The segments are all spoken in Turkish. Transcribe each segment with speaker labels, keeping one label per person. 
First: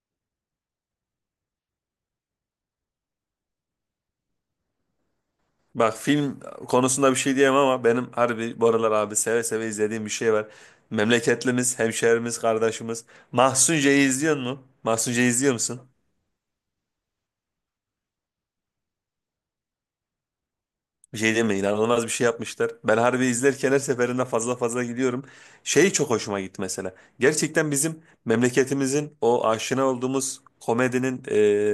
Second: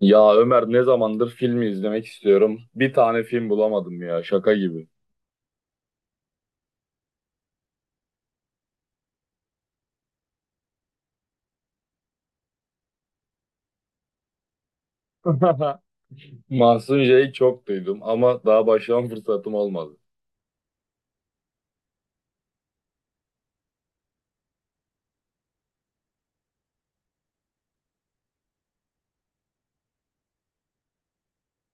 Speaker 1: Ya Ömer ne zamandır filmi izlemek istiyorum. Bir tane film bulamadım ya şaka gibi.
Speaker 2: Bak film konusunda bir şey diyemem ama benim harbi bu aralar abi seve seve izlediğim bir şey var. Memleketlimiz, hemşehrimiz, kardeşimiz. Mahsun C'yi izliyor mu? Mahsun C'yi izliyor musun?
Speaker 1: Mahsun J'yi çok duydum ama daha başlama fırsatım olmadı.
Speaker 2: Bir şey deme inanılmaz bir şey yapmışlar. Ben harbi izlerken her seferinde fazla fazla gidiyorum. Şey çok hoşuma gitti mesela. Gerçekten bizim memleketimizin o aşina olduğumuz komedinin,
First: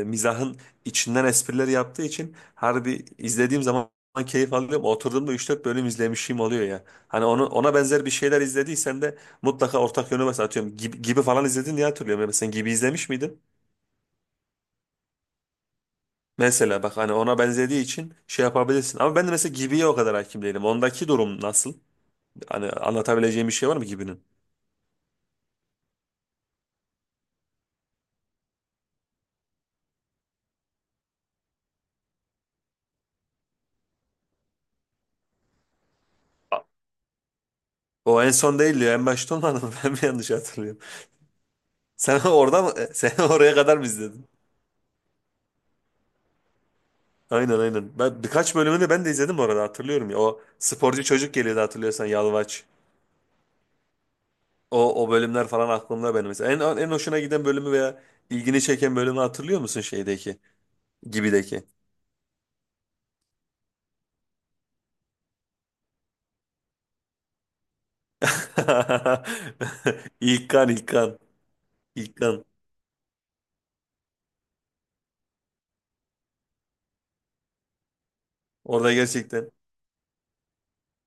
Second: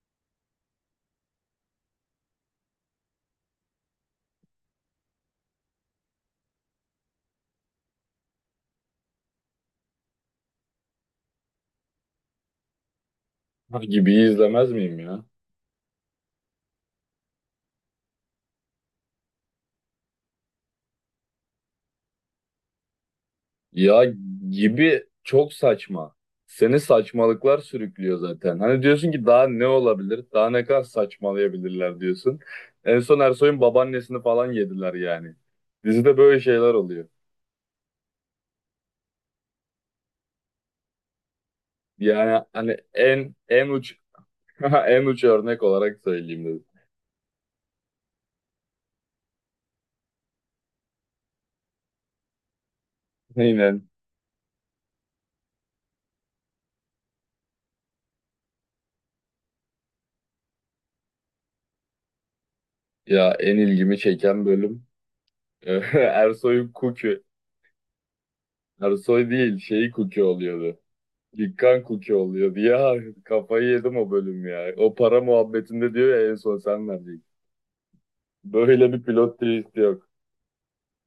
Speaker 2: mizahın içinden espriler yaptığı için harbi izlediğim zaman keyif alıyorum. Oturduğumda üç dört bölüm izlemişim oluyor ya. Hani onu, ona benzer bir şeyler izlediysen de mutlaka ortak yönü mesela atıyorum. Gibi, gibi falan izledin diye hatırlıyorum. Ya mesela gibi izlemiş miydin?
Speaker 1: Gibi izlemez miyim ya?
Speaker 2: Mesela bak hani ona benzediği için şey yapabilirsin. Ama ben de mesela Gibi'ye o kadar hakim değilim. Ondaki durum nasıl? Hani anlatabileceğim bir şey var mı
Speaker 1: Ya
Speaker 2: gibinin?
Speaker 1: gibi çok saçma. Seni saçmalıklar sürüklüyor zaten. Hani diyorsun ki daha ne olabilir? Daha ne kadar saçmalayabilirler diyorsun. En son Ersoy'un babaannesini falan yediler yani. Dizide böyle
Speaker 2: A-
Speaker 1: şeyler oluyor.
Speaker 2: O en son değil diyor. En başta olmadı mı? Ben mi yanlış hatırlıyorum? Sen
Speaker 1: Yani
Speaker 2: orada mı?
Speaker 1: hani
Speaker 2: Sen
Speaker 1: en
Speaker 2: oraya
Speaker 1: en
Speaker 2: kadar mı
Speaker 1: uç
Speaker 2: izledin?
Speaker 1: en uç örnek olarak söyleyeyim.
Speaker 2: Aynen, aynen. Ben birkaç bölümünü ben de izledim orada hatırlıyorum ya. O sporcu çocuk geliyordu hatırlıyorsan Yalvaç.
Speaker 1: Aynen.
Speaker 2: O bölümler falan aklımda benim mesela. En hoşuna giden bölümü veya ilgini çeken bölümü hatırlıyor musun şeydeki? Gibideki.
Speaker 1: Ya en ilgimi çeken bölüm Ersoy'un Kuki. Ersoy değil şeyi Kuki
Speaker 2: İlkan
Speaker 1: oluyordu.
Speaker 2: İlkan
Speaker 1: Dikkan Kuki
Speaker 2: İlkan.
Speaker 1: oluyordu. Ya kafayı yedim o bölüm ya. O para muhabbetinde diyor ya en son sen vereceksin. Böyle
Speaker 2: Orada
Speaker 1: bir pilot
Speaker 2: gerçekten
Speaker 1: twist yok.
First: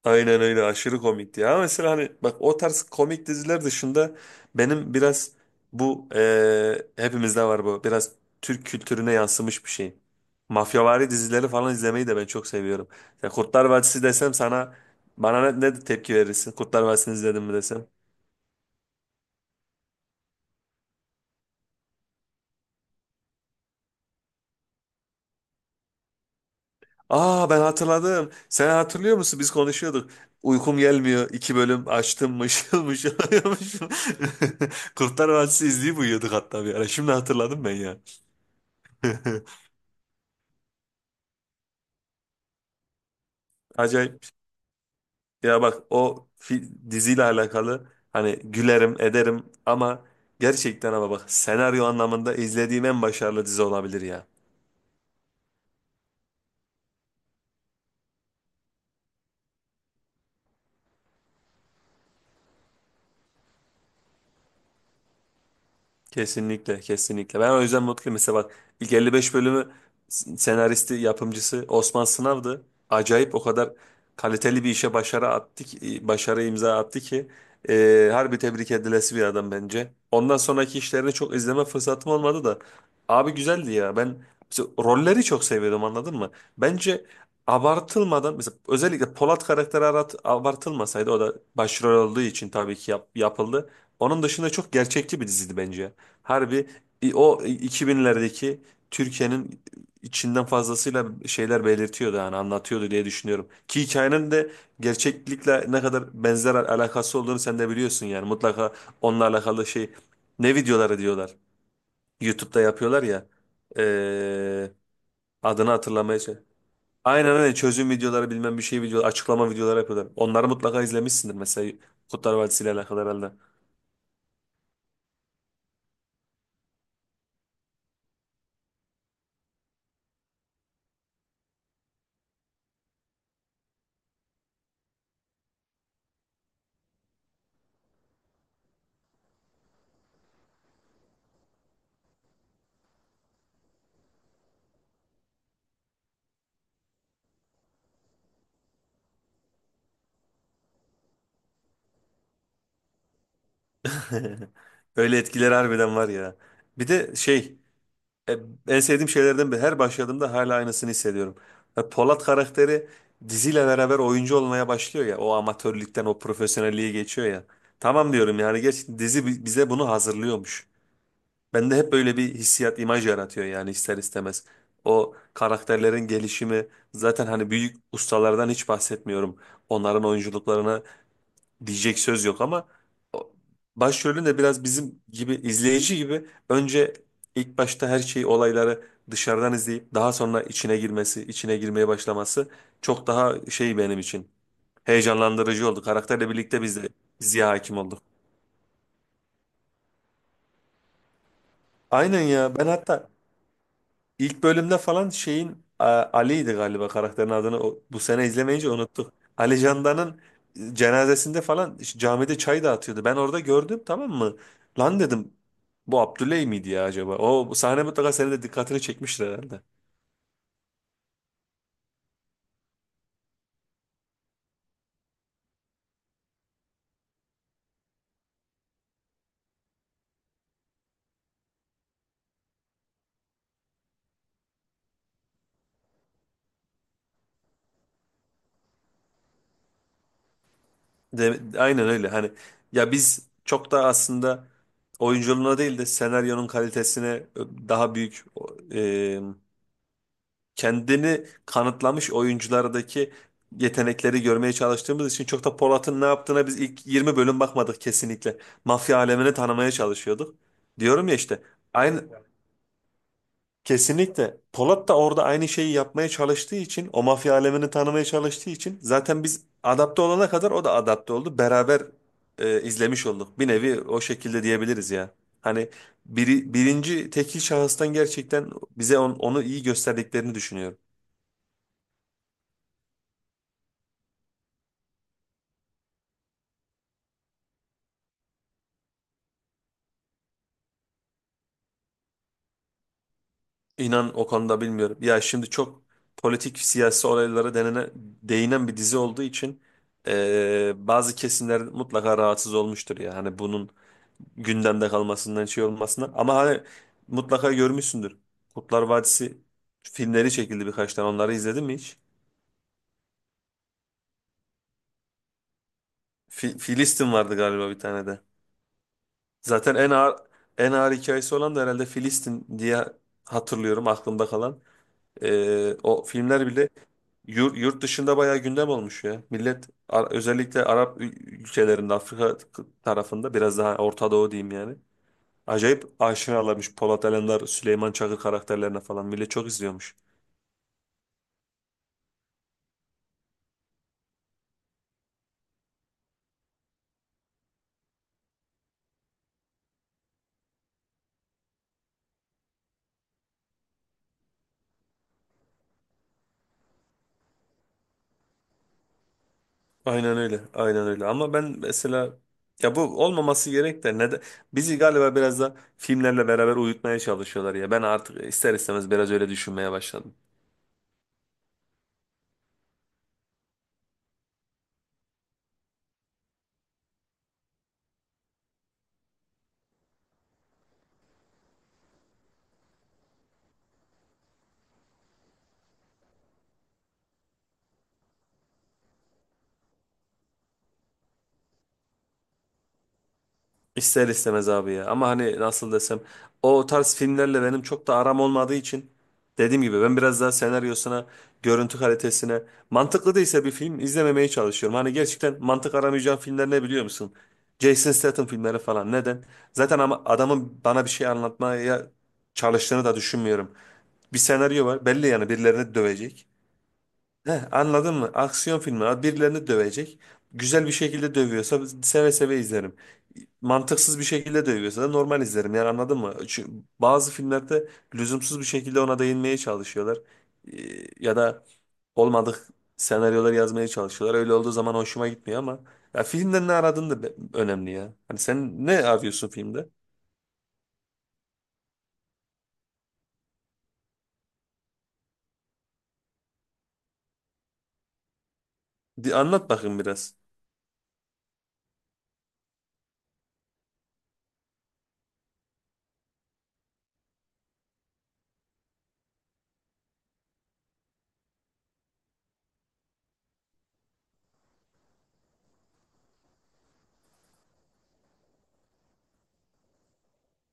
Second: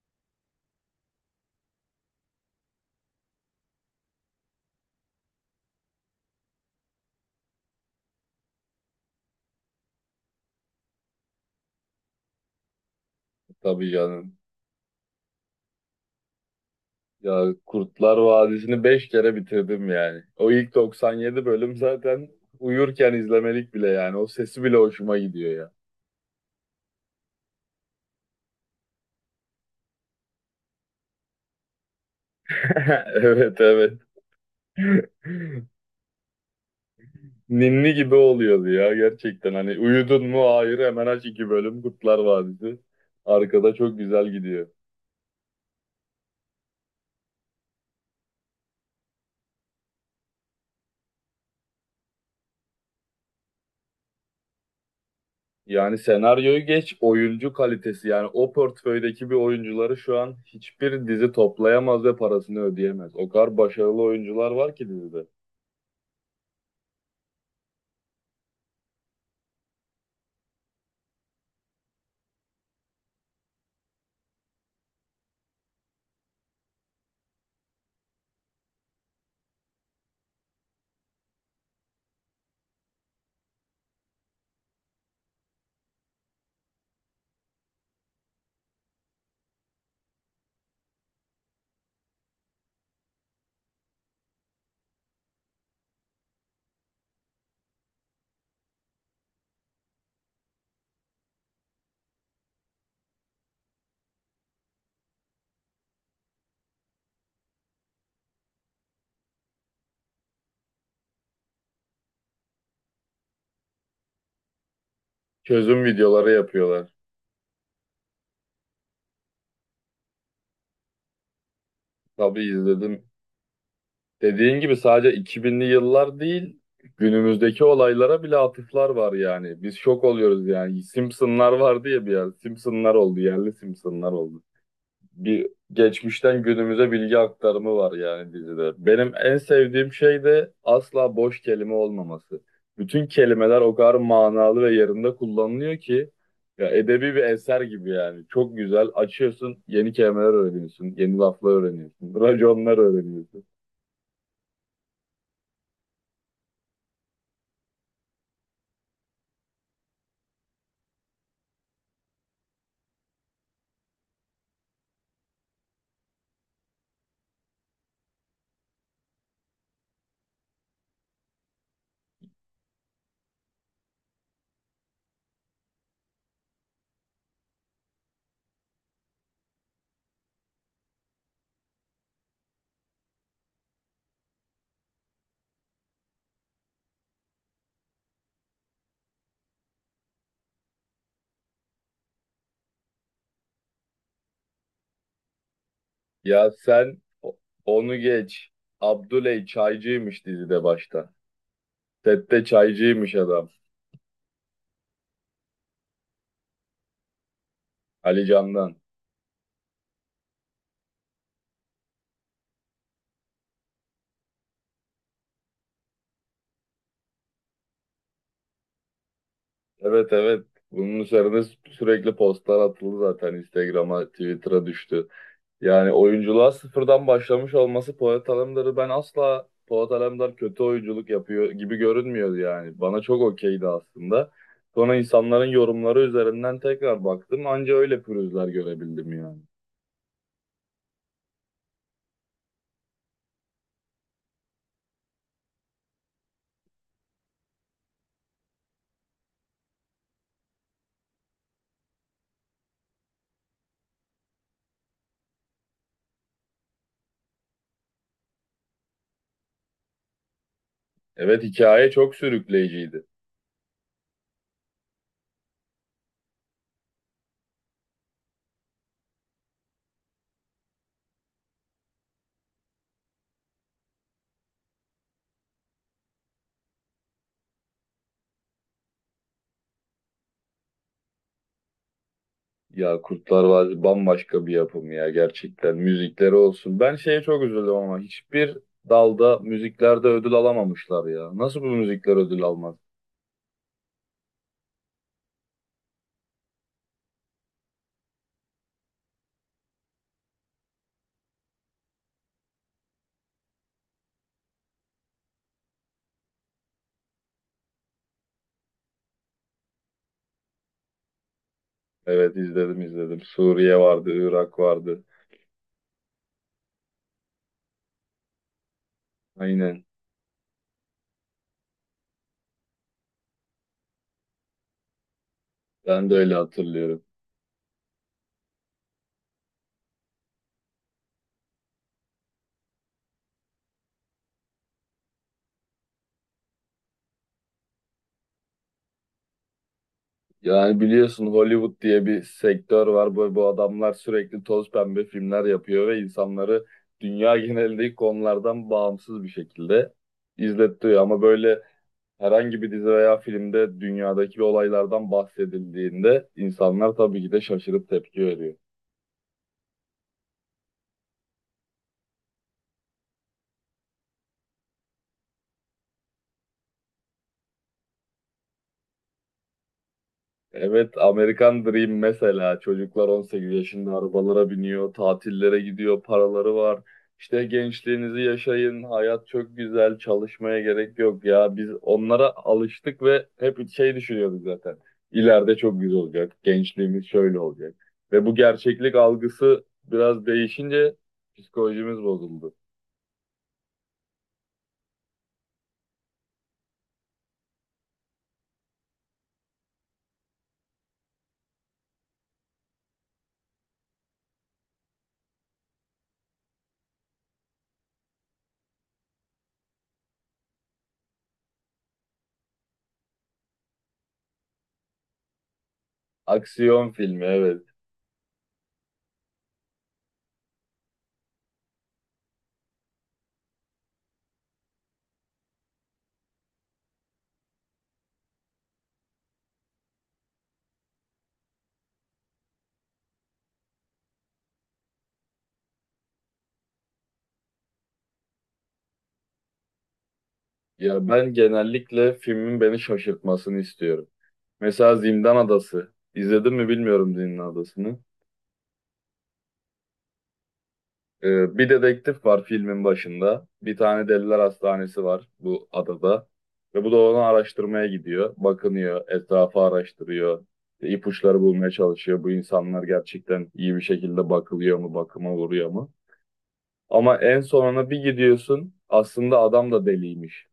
Speaker 2: aynen öyle aşırı komikti ya. Ama mesela hani bak o tarz komik diziler dışında benim biraz bu hepimizde var bu biraz Türk kültürüne yansımış bir şey. Mafyavari dizileri falan izlemeyi de ben çok seviyorum. Ya Kurtlar
Speaker 1: Tabii
Speaker 2: Vadisi desem
Speaker 1: canım.
Speaker 2: sana bana ne tepki verirsin? Kurtlar Vadisi'ni izledin
Speaker 1: Ya
Speaker 2: mi desem?
Speaker 1: Kurtlar Vadisi'ni 5 kere bitirdim yani. O ilk 97 bölüm zaten uyurken izlemelik bile yani. O sesi bile hoşuma gidiyor ya.
Speaker 2: Aa ben hatırladım. Sen hatırlıyor musun? Biz konuşuyorduk. Uykum gelmiyor. İki bölüm açtım mışıl mışıl
Speaker 1: Evet,
Speaker 2: uyumuşum.
Speaker 1: evet.
Speaker 2: Kurtlar Vadisi izleyip uyuyorduk hatta bir ara. Şimdi hatırladım ben
Speaker 1: Ninni
Speaker 2: ya.
Speaker 1: gibi oluyordu ya gerçekten. Hani uyudun mu? Hayır, hemen aç iki bölüm Kurtlar Vadisi. Arkada çok
Speaker 2: Acayip.
Speaker 1: güzel gidiyor.
Speaker 2: Ya bak o diziyle alakalı hani gülerim ederim ama gerçekten ama bak senaryo anlamında izlediğim en başarılı dizi olabilir ya.
Speaker 1: Yani senaryoyu geç, oyuncu kalitesi yani o portföydeki bir oyuncuları şu an hiçbir dizi toplayamaz ve parasını ödeyemez. O kadar başarılı oyuncular var ki dizide.
Speaker 2: Kesinlikle, kesinlikle. Ben o yüzden mutluyum. Mesela bak ilk 55 bölümü senaristi, yapımcısı Osman Sınav'dı. Acayip o kadar kaliteli bir işe başarı imza attı ki harbi tebrik edilesi bir adam bence. Ondan sonraki işlerini çok izleme fırsatım olmadı da abi güzeldi ya. Ben mesela rolleri çok seviyordum anladın mı? Bence abartılmadan mesela özellikle Polat karakteri abartılmasaydı o da başrol olduğu için tabii ki yapıldı. Onun dışında çok gerçekçi bir diziydi bence. Harbi o 2000'lerdeki Türkiye'nin içinden fazlasıyla şeyler belirtiyordu yani anlatıyordu diye düşünüyorum. Ki hikayenin de gerçeklikle ne kadar benzer alakası olduğunu sen de biliyorsun yani mutlaka onunla alakalı şey ne videoları diyorlar. YouTube'da yapıyorlar ya eee, adını
Speaker 1: Çözüm
Speaker 2: hatırlamaya
Speaker 1: videoları yapıyorlar.
Speaker 2: Aynen öyle çözüm videoları bilmem bir şey video açıklama videoları yapıyorlar. Onları mutlaka izlemişsindir mesela Kurtlar
Speaker 1: Tabii
Speaker 2: Vadisi ile alakalı
Speaker 1: izledim.
Speaker 2: herhalde.
Speaker 1: Dediğin gibi sadece 2000'li yıllar değil, günümüzdeki olaylara bile atıflar var yani. Biz şok oluyoruz yani. Simpsonlar vardı ya bir yer. Simpsonlar oldu, yerli Simpsonlar oldu. Bir geçmişten günümüze bilgi aktarımı var yani dizide. Benim en sevdiğim şey de asla boş kelime olmaması. Bütün kelimeler o kadar manalı ve yerinde kullanılıyor ki ya edebi bir eser gibi yani. Çok güzel. Açıyorsun, yeni kelimeler öğreniyorsun, yeni laflar öğreniyorsun, raconlar öğreniyorsun.
Speaker 2: Öyle etkileri harbiden var ya. Bir de şey E, en sevdiğim şeylerden biri. Her başladığımda hala aynısını hissediyorum. Ve Polat karakteri diziyle beraber oyuncu olmaya başlıyor ya. O amatörlükten o profesyonelliğe geçiyor ya. Tamam diyorum yani gerçekten dizi bize bunu hazırlıyormuş. Bende hep böyle bir hissiyat, imaj yaratıyor yani ister istemez. O karakterlerin gelişimi zaten hani büyük ustalardan hiç bahsetmiyorum. Onların oyunculuklarına diyecek söz yok ama o- başrolün de biraz bizim gibi izleyici gibi önce ilk başta her şeyi olayları dışarıdan izleyip daha sonra içine girmesi, içine girmeye başlaması çok daha şey benim için heyecanlandırıcı oldu. Karakterle
Speaker 1: Ya
Speaker 2: birlikte biz de
Speaker 1: sen o-
Speaker 2: diziye hakim
Speaker 1: Onu
Speaker 2: olduk.
Speaker 1: geç. Abdüley çaycıymış dizide başta.
Speaker 2: Aynen
Speaker 1: Sette
Speaker 2: ya ben hatta
Speaker 1: çaycıymış adam.
Speaker 2: İlk bölümde falan şeyin Ali'ydi galiba karakterin adını bu
Speaker 1: Ali
Speaker 2: sene izlemeyince
Speaker 1: Can'dan.
Speaker 2: unuttuk. Ali Candan'ın cenazesinde falan işte camide çay dağıtıyordu. Ben orada gördüm tamam mı? Lan dedim bu Abdüley miydi ya acaba? O bu sahne mutlaka senin de dikkatini çekmiştir herhalde.
Speaker 1: Evet, evet. Bunun üzerine sürekli postlar atıldı zaten. Instagram'a, Twitter'a düştü. Yani oyunculuğa sıfırdan başlamış olması Polat Alemdar'ı ben asla Polat Alemdar kötü oyunculuk yapıyor gibi görünmüyordu yani. Bana çok okeydi aslında. Sonra insanların yorumları üzerinden tekrar baktım. Anca öyle pürüzler görebildim yani.
Speaker 2: De, aynen öyle hani ya biz çok da aslında oyunculuğuna değil de senaryonun kalitesine daha büyük kendini kanıtlamış oyunculardaki yetenekleri görmeye çalıştığımız için çok da Polat'ın ne yaptığına biz ilk 20 bölüm bakmadık kesinlikle. Mafya alemini tanımaya çalışıyorduk. Diyorum ya işte
Speaker 1: Evet, hikaye
Speaker 2: aynı
Speaker 1: çok sürükleyiciydi.
Speaker 2: kesinlikle Polat da orada aynı şeyi yapmaya çalıştığı için o mafya alemini tanımaya çalıştığı için zaten biz adapte olana kadar o da adapte oldu. Beraber izlemiş olduk. Bir nevi o şekilde diyebiliriz ya. Hani birinci tekil şahıstan gerçekten bize onu iyi gösterdiklerini düşünüyorum.
Speaker 1: Ya Kurtlar Vadisi bambaşka bir yapım ya gerçekten. Müzikleri olsun. Ben şeye çok üzüldüm ama hiçbir dalda müziklerde ödül alamamışlar ya. Nasıl bu müzikler ödül almaz?
Speaker 2: İnan o konuda bilmiyorum. Ya şimdi çok politik siyasi olaylara değinen bir dizi olduğu için bazı kesimler mutlaka rahatsız olmuştur ya. Hani bunun gündemde kalmasından şey olmasına. Ama hani mutlaka görmüşsündür. Kurtlar Vadisi filmleri çekildi birkaç tane. Onları izledin mi hiç?
Speaker 1: Evet, izledim, izledim. Suriye vardı, Irak vardı.
Speaker 2: Filistin vardı galiba bir tane de. Zaten
Speaker 1: Aynen.
Speaker 2: en ağır hikayesi olan da herhalde Filistin diye hatırlıyorum aklımda kalan. O
Speaker 1: Ben de öyle
Speaker 2: filmler bile
Speaker 1: hatırlıyorum.
Speaker 2: yurt dışında bayağı gündem olmuş ya. Millet özellikle Arap ülkelerinde Afrika tarafında biraz daha Orta Doğu diyeyim yani. Acayip aşinalarmış Polat Alemdar, Süleyman Çakır karakterlerine falan. Millet çok izliyormuş.
Speaker 1: Yani biliyorsun Hollywood diye bir sektör var. Bu adamlar sürekli toz pembe filmler yapıyor ve insanları dünya genelindeki konulardan bağımsız bir şekilde izletiyor. Ama böyle herhangi bir dizi veya filmde dünyadaki olaylardan bahsedildiğinde insanlar tabii ki de şaşırıp tepki veriyor.
Speaker 2: Aynen öyle. Aynen öyle. Ama ben mesela ya bu olmaması gerek de neden bizi galiba biraz da filmlerle beraber uyutmaya çalışıyorlar ya. Ben artık ister istemez biraz öyle düşünmeye başladım.
Speaker 1: Evet, American Dream mesela çocuklar 18 yaşında arabalara biniyor, tatillere gidiyor, paraları var. İşte gençliğinizi yaşayın, hayat çok güzel, çalışmaya gerek yok ya. Biz onlara alıştık ve hep şey düşünüyorduk zaten. İleride çok güzel olacak, gençliğimiz şöyle olacak. Ve bu gerçeklik algısı biraz değişince psikolojimiz bozuldu.
Speaker 2: İster istemez abi ya. Ama hani nasıl desem o tarz filmlerle benim çok da aram olmadığı için dediğim gibi ben biraz daha senaryosuna, görüntü kalitesine mantıklı değilse bir film izlememeye çalışıyorum. Hani gerçekten mantık aramayacağım filmler ne biliyor musun? Jason Statham filmleri falan. Neden? Zaten ama adamın bana bir şey anlatmaya çalıştığını da düşünmüyorum. Bir senaryo var. Belli yani birilerini dövecek.
Speaker 1: Aksiyon filmi,
Speaker 2: Heh,
Speaker 1: evet.
Speaker 2: anladın mı? Aksiyon filmi. Birilerini dövecek. Güzel bir şekilde dövüyorsa seve seve izlerim. Mantıksız bir şekilde dövüyorsa da normal izlerim. Yani anladın mı? Çünkü bazı filmlerde lüzumsuz bir şekilde ona değinmeye çalışıyorlar. Ya da olmadık senaryolar yazmaya çalışıyorlar. Öyle olduğu zaman hoşuma gitmiyor ama ya filmden ne aradığın da önemli ya. Hani sen ne arıyorsun filmde?
Speaker 1: Ya ben genellikle filmin beni şaşırtmasını istiyorum. Mesela Zindan Adası. İzledin mi bilmiyorum Zindan Adası'nı.
Speaker 2: Anlat bakayım biraz.
Speaker 1: Bir dedektif var filmin başında. Bir tane deliler hastanesi var bu adada. Ve bu da onu araştırmaya gidiyor. Bakınıyor, etrafı araştırıyor. İşte ipuçları bulmaya çalışıyor. Bu insanlar gerçekten iyi bir şekilde bakılıyor mu, bakıma uğruyor mu? Ama en sonuna bir gidiyorsun aslında adam da deliymiş.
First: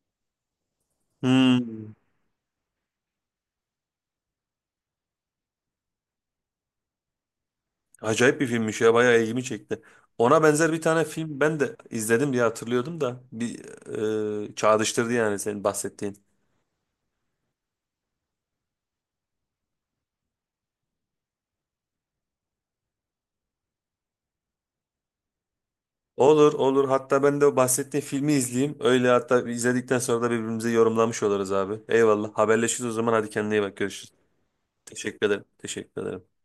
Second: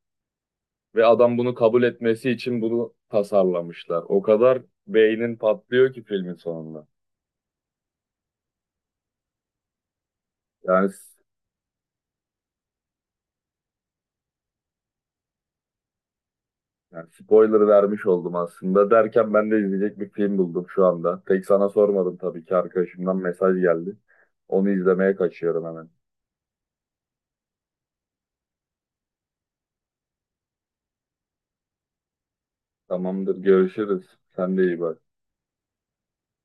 Speaker 1: Ve adam bunu kabul
Speaker 2: Hmm.
Speaker 1: etmesi için bunu tasarlamışlar. O kadar beynin patlıyor ki filmin sonunda.
Speaker 2: Acayip bir filmmiş ya bayağı ilgimi çekti. Ona benzer bir
Speaker 1: Yani,
Speaker 2: tane film ben de izledim diye hatırlıyordum da bir çağrıştırdı yani senin bahsettiğin.
Speaker 1: yani spoiler vermiş oldum aslında. Derken ben de izleyecek bir film buldum şu anda. Tek sana sormadım tabii ki arkadaşımdan mesaj geldi. Onu izlemeye kaçıyorum hemen.
Speaker 2: Olur olur hatta ben de o bahsettiğin filmi izleyeyim. Öyle hatta izledikten sonra da birbirimize yorumlamış oluruz abi. Eyvallah haberleşiriz o zaman hadi
Speaker 1: Tamamdır,
Speaker 2: kendine iyi bak
Speaker 1: görüşürüz.
Speaker 2: görüşürüz.
Speaker 1: Sen de iyi bak.
Speaker 2: Teşekkür ederim. Teşekkür ederim.